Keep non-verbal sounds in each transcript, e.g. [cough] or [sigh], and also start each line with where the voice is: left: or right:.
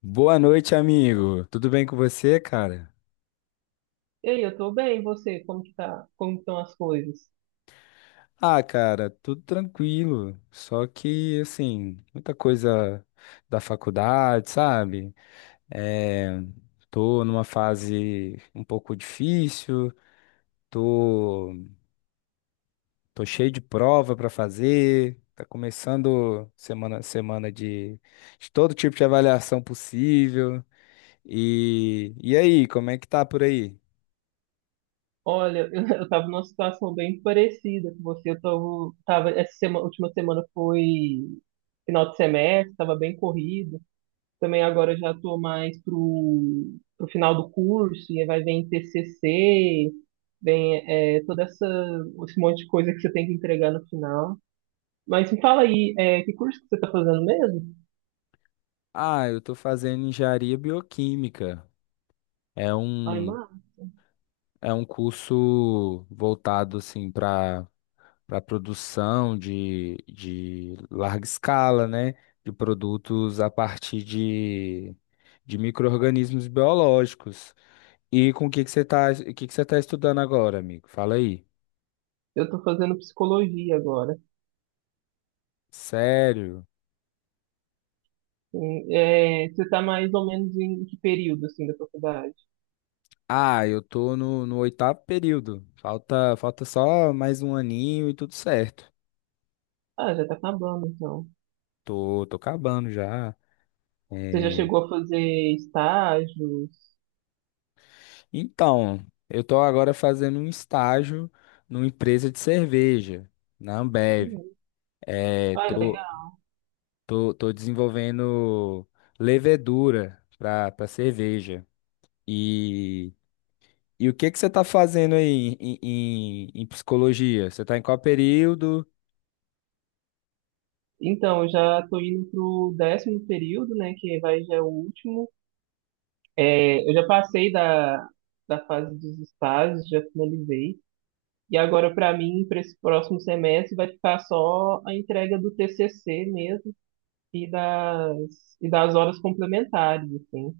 left: Boa noite, amigo. Tudo bem com você, cara?
right: Ei, eu tô bem, e você? Como que tá? Como estão as coisas?
left: Ah, cara, tudo tranquilo. Só que, assim, muita coisa da faculdade, sabe? É, tô numa fase um pouco difícil, tô, tô cheio de prova pra fazer. Tá começando semana de todo tipo de avaliação possível. E aí, como é que tá por aí?
right: Olha, [laughs] eu tava numa situação bem parecida com você. Tava essa semana, última semana foi final de semestre, tava bem corrido. Também agora eu já tô mais pro final do curso, e aí vai vir TCC, vem toda esse monte de coisa que você tem que entregar no final. Mas me fala aí, que curso que você tá fazendo mesmo?
left: Ah, eu tô fazendo engenharia bioquímica. É
right: Ai,
left: um,
right: mar
left: é um curso voltado assim para para produção de larga escala, né? De produtos a partir de micro-organismos biológicos. E com o que que você tá, o que que você tá estudando agora, amigo? Fala aí.
right: eu tô fazendo psicologia agora.
left: Sério?
right: Sim, é, você está mais ou menos em que período, assim, da faculdade?
left: Ah, eu tô no oitavo período. Falta só mais um aninho e tudo certo.
right: Ah, já está acabando, então.
left: Tô acabando já.
right: Você já
left: É,
right: chegou a fazer estágios?
left: então, eu estou agora fazendo um estágio numa empresa de cerveja, na Ambev.
right: Uhum.
left: É,
right: Ah,
left: tô,
right: legal.
left: tô desenvolvendo levedura para para cerveja. E, e o que que você está fazendo aí em, em, em psicologia? Você está em qual período?
right: Então, eu já estou indo pro décimo período, né, que vai já é o último. É, eu já passei da fase dos estágios, já finalizei. E agora, para mim, para esse próximo semestre, vai ficar só a entrega do TCC mesmo e e das horas complementares, assim.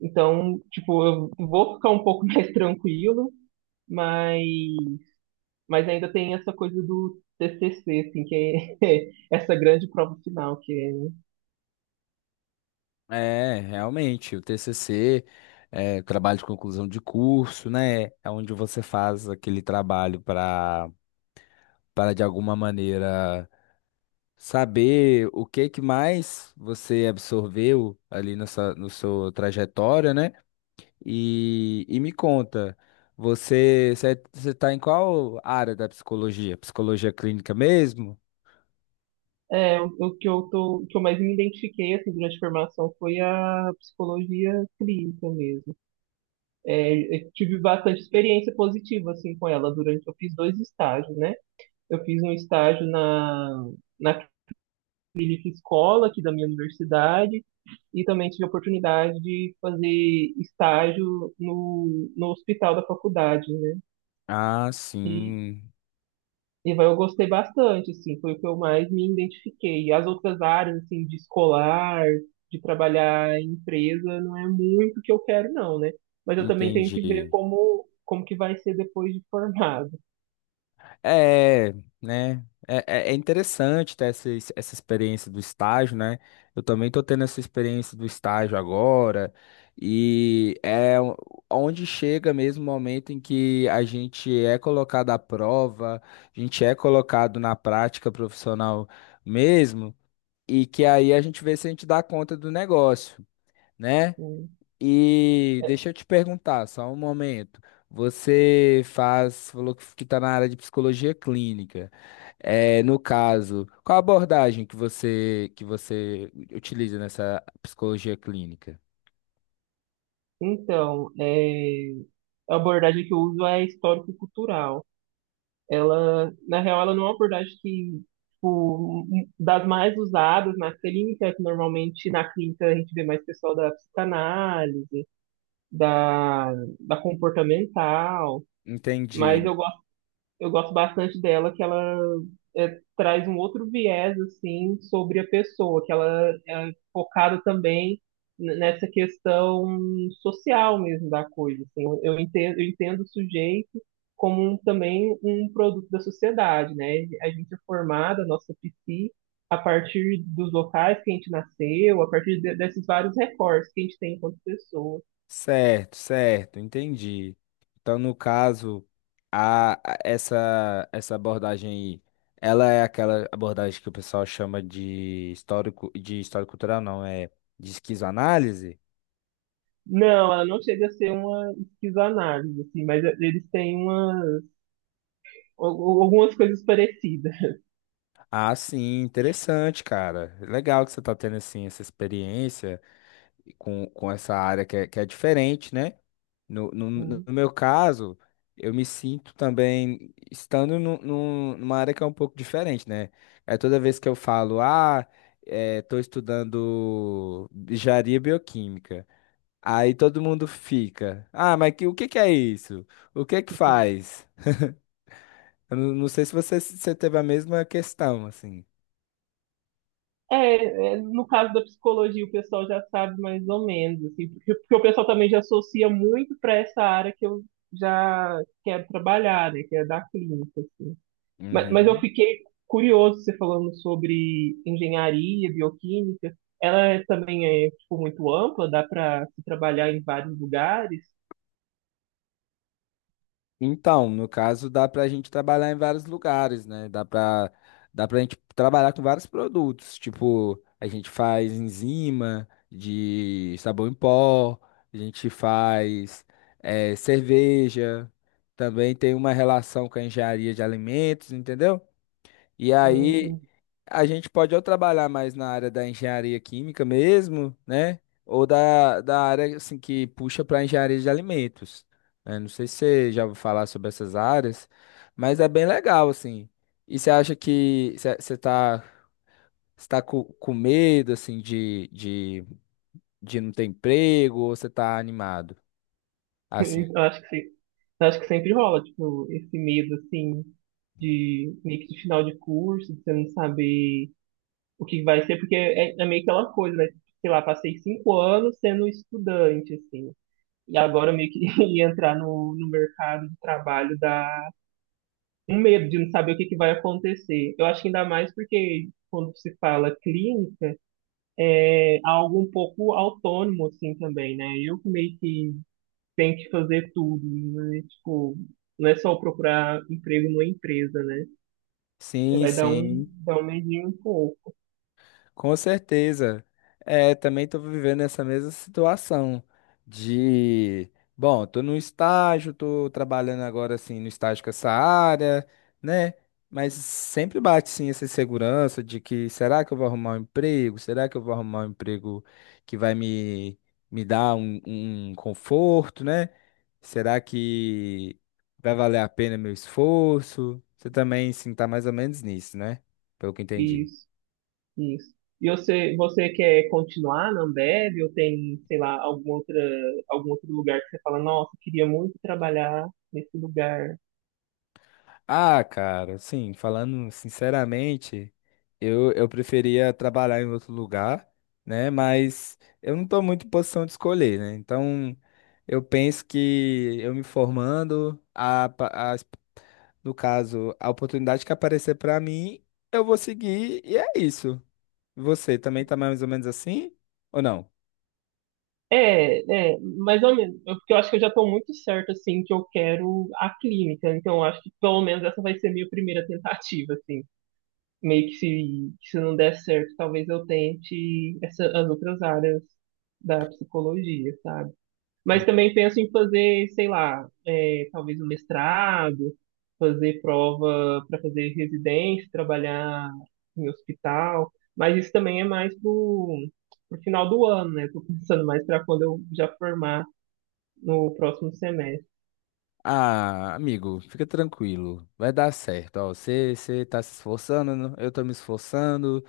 right: Então, tipo, eu vou ficar um pouco [laughs] mais tranquilo, mas, mas ainda tem essa coisa do TCC, assim, que é [laughs] essa grande prova final, que
left: É, realmente, o TCC, é, o trabalho de conclusão de curso, né? É onde você faz aquele trabalho para para de alguma maneira saber o que que mais você absorveu ali na sua, no sua trajetória, né? E me conta, você é, você está em qual área da psicologia? Psicologia clínica mesmo?
right: o que eu o que eu mais me identifiquei, assim, durante a formação foi a psicologia clínica mesmo. É, eu tive bastante experiência positiva, assim, com ela durante, eu fiz 2 estágios, né? Eu fiz um estágio na clínica escola aqui da minha universidade, e também tive a oportunidade de fazer estágio no hospital da faculdade, né?
left: Ah,
right: E,
left: sim,
right: eu gostei bastante, assim, foi o que eu mais me identifiquei. As outras áreas, assim, de escolar, de trabalhar em empresa, não é muito o que eu quero, não, né? Mas eu também tenho que ver
left: entendi.
right: como, como que vai ser depois de formado.
left: É, né? É, é é interessante ter essa, essa experiência do estágio, né? Eu também estou tendo essa experiência do estágio agora, e é onde chega mesmo o momento em que a gente é colocado à prova, a gente é colocado na prática profissional mesmo, e que aí a gente vê se a gente dá conta do negócio, né?
right: Assim.
left: E
right: É,
left: deixa eu te perguntar, só um momento. Você faz, falou que está na área de psicologia clínica. É, no caso, qual a abordagem que você utiliza nessa psicologia clínica?
right: então, é, a abordagem que eu uso é histórico-cultural. Ela, na real, ela não é uma abordagem que, tipo, das mais usadas na clínica, que normalmente na clínica a gente vê mais pessoal da psicanálise, da, da comportamental, mas
left: Entendi.
right: eu gosto bastante dela, que ela é, traz um outro viés, assim, sobre a pessoa, que ela é focada também nessa questão social mesmo da coisa, assim. Eu entendo o sujeito como também um produto da sociedade, né? A gente é formada, a nossa a partir dos locais que a gente nasceu, a partir desses vários recortes que a gente tem enquanto pessoa.
left: Certo, certo, entendi. Então, no caso, essa essa abordagem aí, ela é aquela abordagem que o pessoal chama de histórico cultural, não é de esquizoanálise?
right: Não, ela não chega a ser uma esquizoanálise, assim, mas eles têm uma algumas coisas parecidas.
left: Ah, sim, interessante, cara. Legal que você tá tendo assim essa experiência com essa área que é diferente, né? No meu caso, eu me sinto também estando numa área que é um pouco diferente, né? É toda vez que eu falo, ah, é, tô estudando engenharia bioquímica. Aí todo mundo fica, ah, mas que, o que que é isso? O que que faz? Eu não sei se você, se você teve a mesma questão, assim.
right: É, é, no caso da psicologia, o pessoal já sabe mais ou menos, assim, porque o pessoal também já associa muito para essa área que eu já quero trabalhar, né, que é da clínica, assim. Mas eu
left: Uhum.
right: fiquei curioso, você falando sobre engenharia, bioquímica, ela também é, tipo, muito ampla, dá para se trabalhar em vários lugares?
left: Então, no caso, dá para a gente trabalhar em vários lugares, né? Dá para dá para a gente trabalhar com vários produtos. Tipo, a gente faz enzima de sabão em pó, a gente faz cerveja, também tem uma relação com a engenharia de alimentos, entendeu? E aí
right: Entendi.
left: a gente pode ou trabalhar mais na área da engenharia química mesmo, né? Ou da área assim, que puxa para engenharia de alimentos. Né? Não sei se você já ouviu falar sobre essas áreas, mas é bem legal, assim. E você acha que você tá, você tá com medo, assim, de não ter emprego ou você tá animado? Assim,
right: [laughs] Eu acho que sim. Eu acho que sempre rola, tipo, esse medo, assim, de meio que de final de curso, de você não saber o que vai ser, porque é meio que aquela coisa, né? Tipo, sei lá, passei 5 anos sendo estudante, assim, e agora meio que [laughs] ia entrar no mercado de trabalho dá um medo de não saber o que que vai acontecer. Eu acho que ainda mais porque quando se fala clínica, é algo um pouco autônomo, assim, também, né? Eu que meio que tem que fazer tudo, né? Tipo, não é só procurar emprego numa empresa, né?
left: sim,
right: Vai
left: sim.
right: dar um medinho um pouco.
left: Com certeza. É, também estou vivendo essa mesma situação de, bom, estou no estágio, estou trabalhando agora assim no estágio com essa área, né? Mas sempre bate sim essa insegurança de que será que eu vou arrumar um emprego? Será que eu vou arrumar um emprego que vai me, me dar um, um conforto, né? Será que vai valer a pena meu esforço? Você também sim está mais ou menos nisso, né? Pelo que entendi.
right: Isso, isso. E você quer continuar na Ambev ou tem, sei lá, algum outro lugar que você fala, nossa, queria muito trabalhar nesse lugar?
left: Ah, cara, sim, falando sinceramente, eu preferia trabalhar em outro lugar, né? Mas eu não estou muito em posição de escolher, né? Então, eu penso que eu me formando, no caso, a oportunidade que aparecer para mim, eu vou seguir e é isso. Você também tá mais ou menos assim? Ou não?
right: É, é, mais ou menos. Eu- porque eu acho que eu já estou muito certo, assim, que eu quero a clínica. Então, eu acho que pelo menos essa vai ser a minha primeira [laughs] tentativa, assim. Meio que se não der certo, talvez eu tente essa, as outras áreas da psicologia, sabe? Mas também penso em fazer, sei lá, é, talvez um mestrado, fazer prova para fazer residência, trabalhar em hospital. Mas isso também é mais pro final do ano, né? Tô pensando mais para quando eu já formar no próximo semestre.
left: Ah, amigo, fica tranquilo, vai dar certo. Ó, você tá se esforçando, eu tô me esforçando.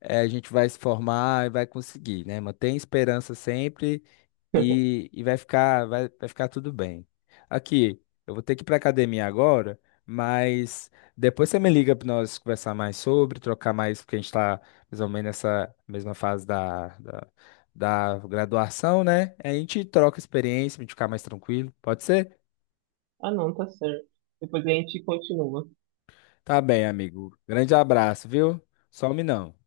left: É, a gente vai se formar e vai conseguir, né? Mantém esperança sempre
right: [laughs]
left: e vai ficar, vai ficar tudo bem. Aqui, eu vou ter que ir para academia agora, mas depois você me liga para nós conversar mais sobre, trocar mais, porque a gente está mais ou menos nessa mesma fase da graduação, né? A gente troca experiência para a gente ficar mais tranquilo, pode ser?
right: Ah, não, tá certo. Depois a gente continua.
left: Tá bem, amigo. Grande abraço, viu? Some não.